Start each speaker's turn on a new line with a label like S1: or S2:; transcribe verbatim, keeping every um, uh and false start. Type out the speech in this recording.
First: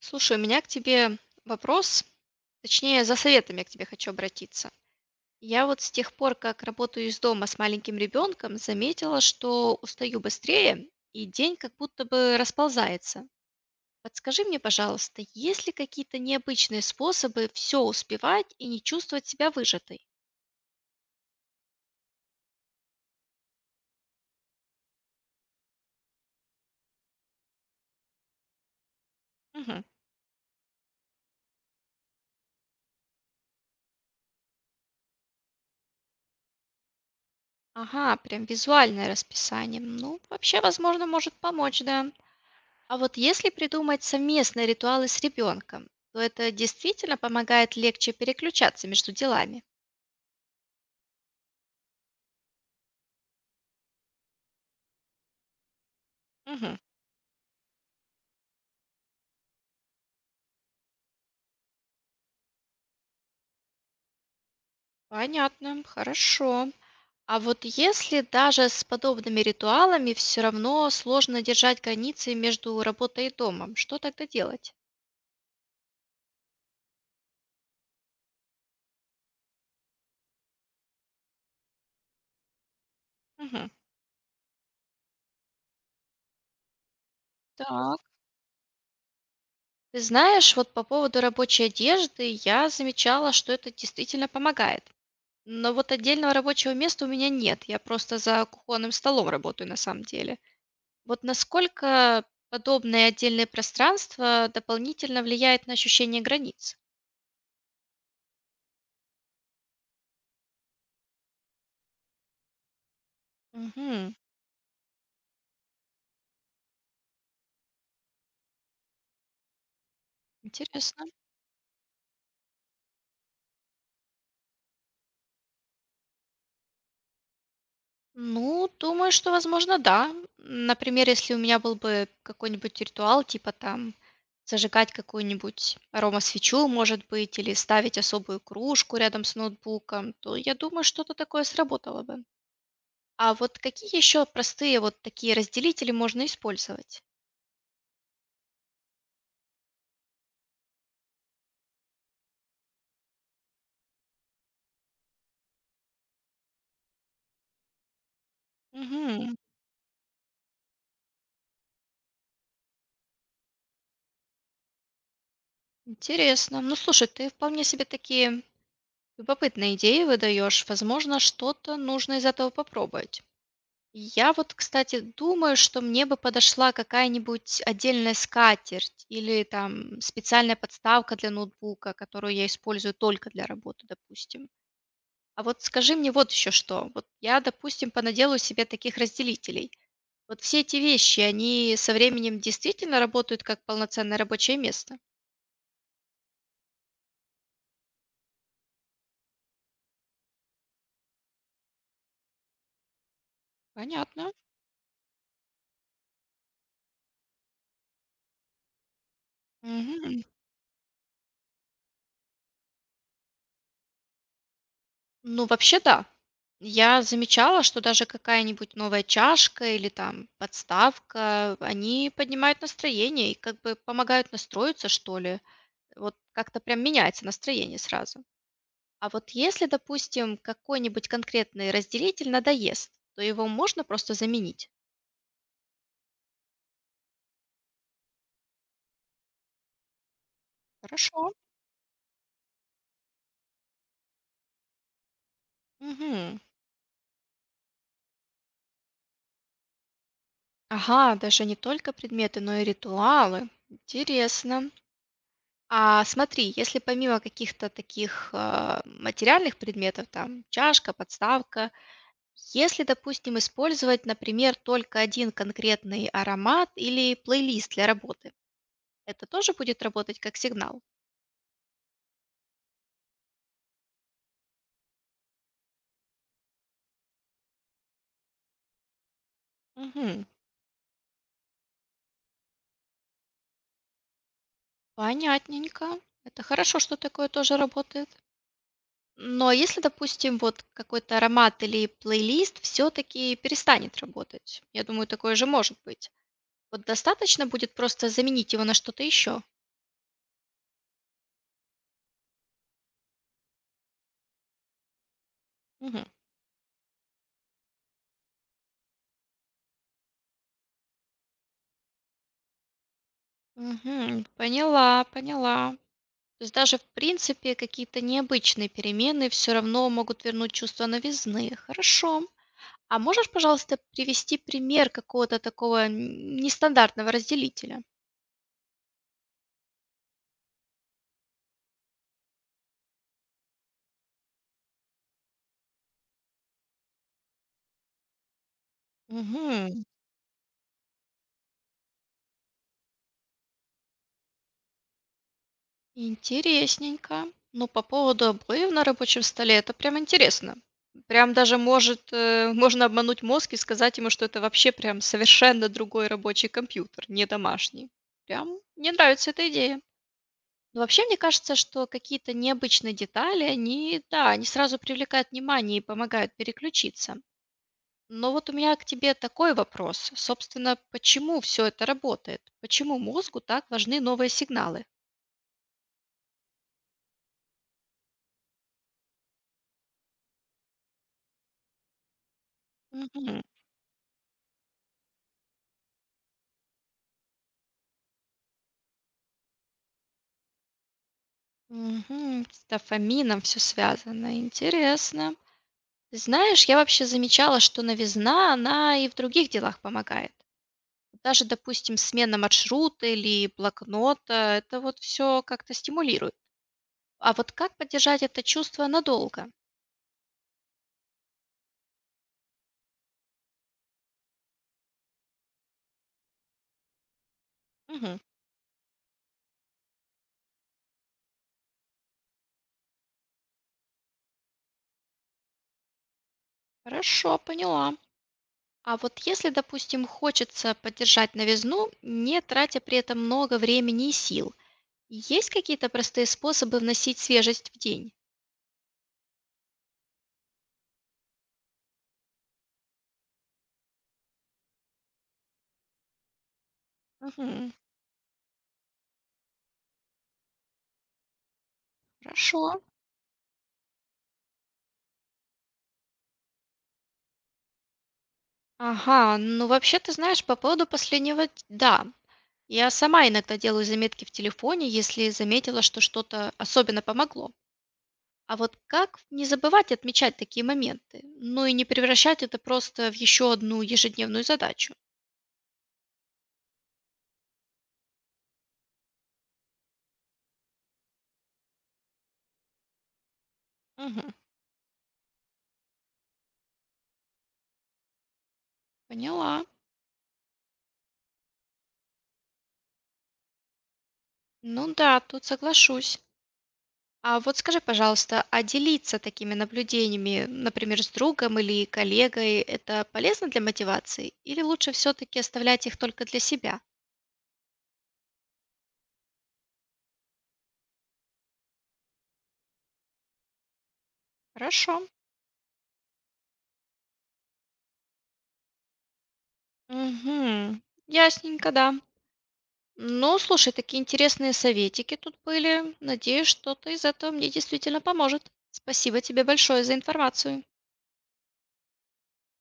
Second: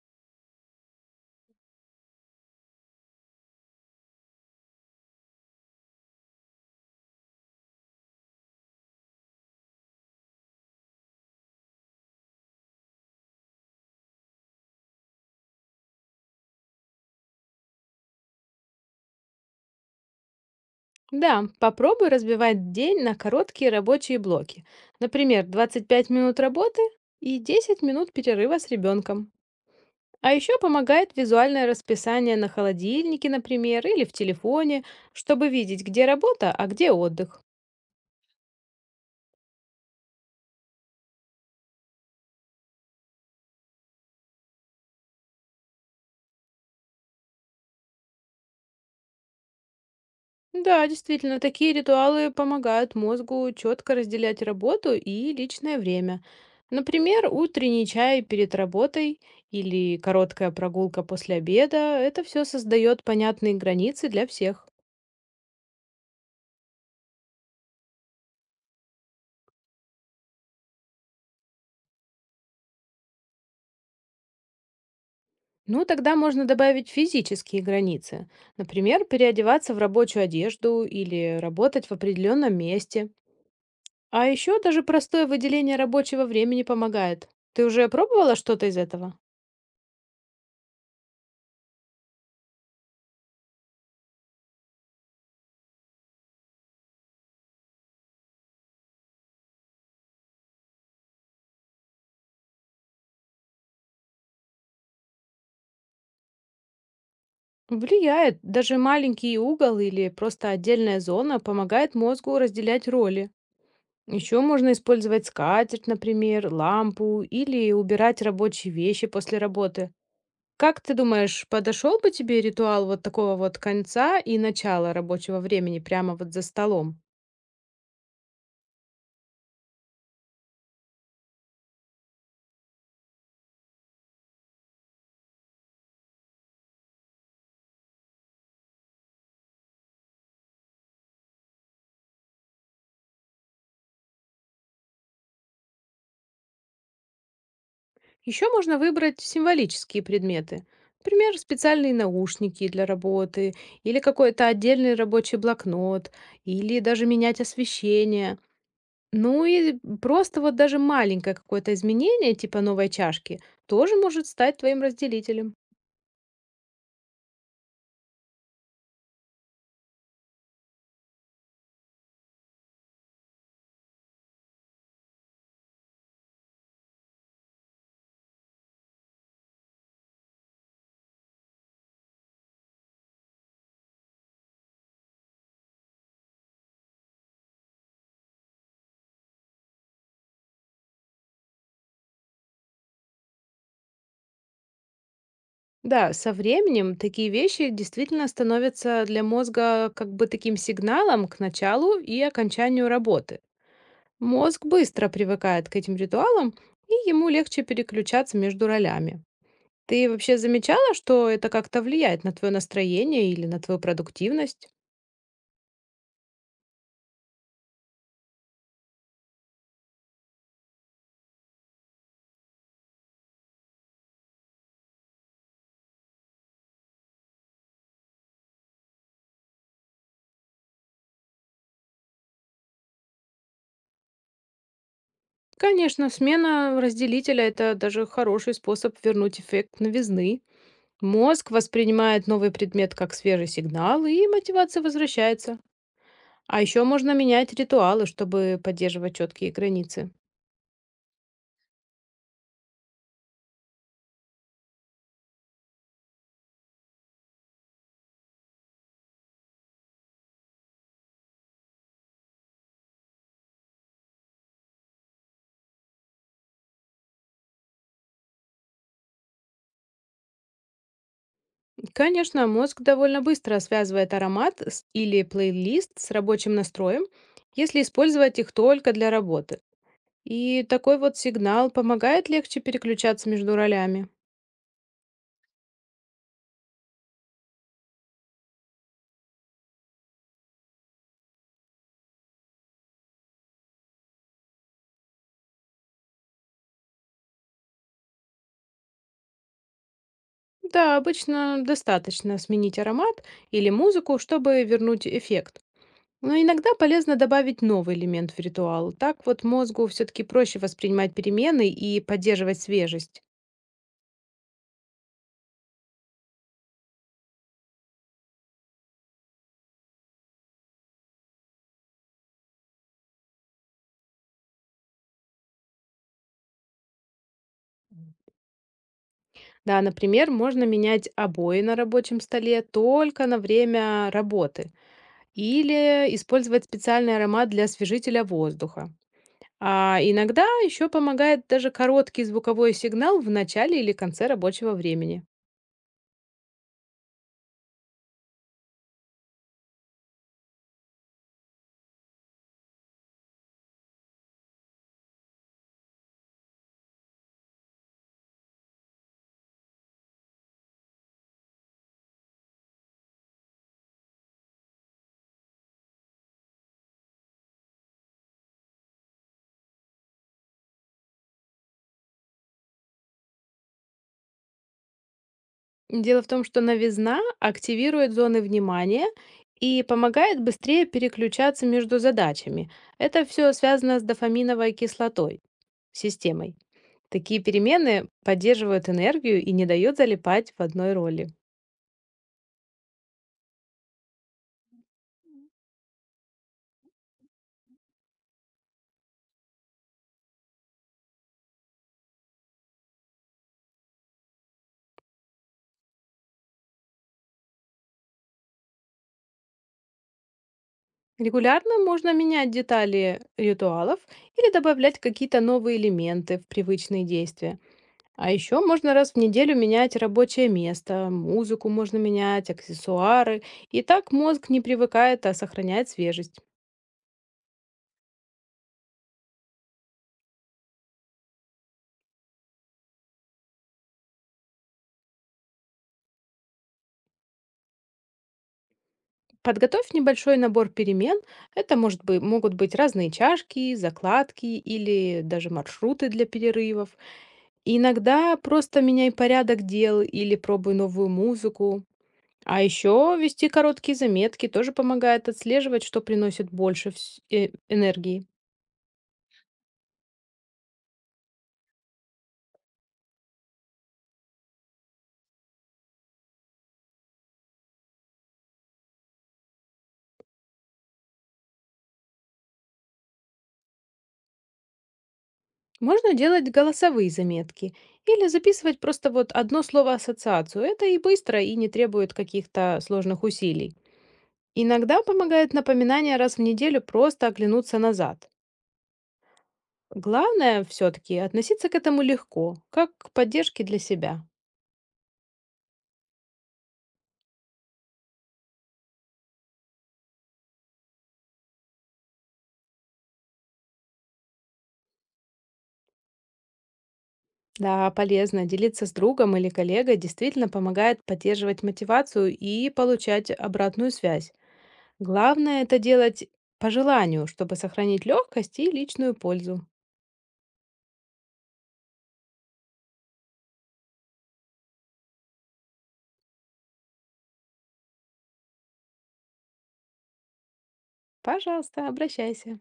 S1: Слушай, у меня к тебе вопрос, точнее, за советом я к тебе хочу обратиться. Я вот с тех пор, как работаю из дома с маленьким ребенком, заметила, что устаю быстрее, и день как будто бы расползается. Подскажи мне, пожалуйста, есть ли какие-то необычные способы все успевать и не чувствовать себя выжатой?
S2: Да, попробуй разбивать день на короткие рабочие блоки. Например, двадцать пять минут работы и десять минут перерыва с ребенком.
S1: Мгм.
S2: А еще помогает визуальное расписание на холодильнике, например, или в телефоне, чтобы видеть, где работа, а где отдых.
S1: Ага, прям визуальное расписание. Ну, вообще, возможно, может помочь, да. А вот если придумать совместные ритуалы с ребенком, то это действительно помогает легче переключаться между делами.
S2: Да, действительно, такие ритуалы помогают мозгу четко разделять работу и личное время.
S1: Мгм.
S2: Например, утренний чай перед работой или короткая прогулка после обеда– это все создает понятные границы для всех.
S1: Понятно, хорошо. А вот если даже с подобными ритуалами все равно сложно держать границы между работой и домом, что тогда делать?
S2: Ну, тогда можно добавить физические границы. Например, переодеваться в рабочую одежду или работать в определенном месте.
S1: Мгм.
S2: А еще даже простое выделение рабочего времени помогает. Ты уже
S1: Так.
S2: пробовала что-то из этого?
S1: Ты знаешь, вот по поводу рабочей одежды я замечала, что это действительно помогает. Но вот отдельного рабочего места у меня нет. Я просто за кухонным столом работаю на самом деле. Вот насколько подобное отдельное пространство дополнительно влияет на ощущение границ?
S2: Влияет. Даже маленький угол или просто отдельная зона помогает мозгу разделять роли.
S1: Мгм.
S2: Еще можно использовать скатерть, например, лампу или убирать рабочие вещи после работы. Как ты
S1: Интересно.
S2: думаешь, подошел бы тебе ритуал вот такого вот конца и начала рабочего времени прямо вот за столом?
S1: Ну, думаю, что, возможно, да. Например, если у меня был бы какой-нибудь ритуал, типа там зажигать какую-нибудь аромасвечу, может быть, или ставить особую кружку рядом с ноутбуком, то я думаю, что-то такое сработало бы. А вот какие еще простые вот такие разделители можно использовать?
S2: Еще можно выбрать символические предметы. Например, специальные наушники для работы, или какой-то отдельный рабочий блокнот, или даже менять освещение.
S1: Мгм.
S2: Ну и просто вот даже маленькое какое-то изменение, типа новой чашки, тоже может стать твоим разделителем.
S1: Интересно. Ну, слушай, ты вполне себе такие любопытные идеи выдаешь. Возможно, что-то нужно из этого попробовать. Я вот, кстати, думаю, что мне бы подошла какая-нибудь отдельная скатерть или там специальная подставка для ноутбука, которую я использую только для работы, допустим. А вот скажи мне вот еще что. Вот я, допустим, понаделаю себе таких разделителей. Вот все эти вещи, они со временем действительно работают как полноценное рабочее место?
S2: Да, со временем такие вещи действительно становятся для мозга как бы таким сигналом к началу и окончанию работы.
S1: Понятно.
S2: Мозг быстро привыкает к этим ритуалам, и ему легче переключаться между ролями. Ты
S1: Мгм.
S2: вообще замечала, что это как-то влияет на твое настроение или на твою продуктивность?
S1: Ну, вообще, да. Я замечала, что даже какая-нибудь новая чашка или там подставка, они поднимают настроение и как бы помогают настроиться, что ли. Вот как-то прям меняется настроение сразу. А вот если, допустим, какой-нибудь конкретный разделитель надоест, то его можно просто заменить.
S2: Конечно, смена разделителя– это даже хороший способ вернуть эффект новизны.
S1: Хорошо.
S2: Мозг воспринимает новый предмет как свежий сигнал, и мотивация возвращается.
S1: Мгм.
S2: А еще можно менять ритуалы, чтобы поддерживать четкие границы.
S1: Ага, даже не только предметы, но и ритуалы. Интересно. А, смотри, если помимо каких-то таких, а, материальных предметов, там чашка, подставка, если, допустим, использовать, например, только один конкретный аромат или плейлист для работы, это тоже будет работать как сигнал?
S2: Конечно, мозг довольно быстро связывает аромат с- или плейлист с рабочим настроем, если использовать их только для работы.
S1: Мгм.
S2: И такой вот сигнал помогает легче переключаться между ролями.
S1: Понятненько. Это хорошо, что такое тоже работает. Но если, допустим, вот какой-то аромат или плейлист все-таки перестанет работать, я думаю, такое же может быть. Вот достаточно будет просто заменить его на что-то еще?
S2: Да, обычно достаточно сменить аромат или музыку, чтобы вернуть эффект. Но иногда полезно добавить новый элемент в ритуал. Так вот мозгу все-таки проще воспринимать перемены и поддерживать свежесть.
S1: Мгм. Поняла, поняла. То есть даже, в принципе, какие-то необычные перемены все равно могут вернуть чувство новизны. Хорошо. А можешь, пожалуйста, привести пример какого-то такого н- нестандартного разделителя?
S2: Да, например, можно менять обои на рабочем столе только на время работы или использовать специальный аромат для освежителя воздуха.
S1: Угу.
S2: А иногда еще помогает даже короткий звуковой сигнал в начале или конце рабочего времени.
S1: Интересненько. Ну, по поводу обоев на рабочем столе, это прям интересно. Прям даже может, э, можно обмануть мозг и сказать ему, что это вообще прям совершенно другой рабочий компьютер, не домашний. Прям мне нравится эта идея. Ну, вообще, мне кажется, что какие-то необычные детали, они, да, они сразу привлекают внимание и помогают переключиться. Но вот у меня к тебе такой вопрос. Собственно, почему все это работает? Почему мозгу так важны новые сигналы?
S2: Дело в том, что новизна активирует зоны внимания и помогает быстрее переключаться между задачами. Это
S1: Мгм.
S2: все связано с дофаминовой кислотой, системой. Такие перемены поддерживают энергию и не дают залипать в одной роли.
S1: Мгм. С дофамином все связано. Интересно. Ты знаешь, я вообще замечала, что новизна, она и в других делах помогает. Даже, допустим, смена маршрута или блокнота, это вот все как-то стимулирует. А вот как поддержать это чувство надолго?
S2: Регулярно можно менять детали ритуалов или добавлять какие-то новые элементы в привычные действия.
S1: Мгм.
S2: А еще можно раз в неделю менять рабочее место, музыку можно менять, аксессуары. И так мозг не привыкает, а сохраняет свежесть.
S1: Хорошо, поняла. А вот если, допустим, хочется поддержать новизну, не тратя при этом много времени и сил, есть какие-то простые способы вносить свежесть в день?
S2: Подготовь небольшой набор перемен. Это может быть, могут быть разные чашки, закладки или даже маршруты для перерывов.
S1: Мгм.
S2: И иногда просто меняй порядок дел или пробуй новую музыку. А
S1: Хорошо.
S2: еще вести короткие заметки тоже помогает отслеживать, что приносит больше вс- э, энергии.
S1: Ага, ну вообще ты знаешь, по поводу последнего, т- да. Я сама иногда делаю заметки в телефоне, если заметила, что что-то особенно помогло. А вот как не забывать отмечать такие моменты, ну и не превращать это просто в еще одну ежедневную задачу?
S2: Можно делать голосовые заметки или записывать просто вот одно слово-ассоциацию. Это и быстро, и не требует каких-то сложных усилий.
S1: Мгм.
S2: Иногда помогает напоминание раз в неделю просто оглянуться назад.
S1: Поняла.
S2: Главное все-таки относиться к этому легко, как к поддержке для себя.
S1: Ну да, тут соглашусь. А вот скажи, пожалуйста, а делиться такими наблюдениями, например, с другом или коллегой, это полезно для мотивации? Или лучше все-таки оставлять их только для себя?
S2: Да, полезно делиться с другом или коллегой действительно помогает поддерживать мотивацию и получать обратную связь.
S1: Хорошо.
S2: Главное это делать по желанию, чтобы сохранить легкость и личную пользу.
S1: Угу. Ясненько, да. Ну, слушай, такие интересные советики тут были. Надеюсь, что-то из этого мне действительно поможет. Спасибо тебе большое за информацию.
S2: Пожалуйста, обращайся.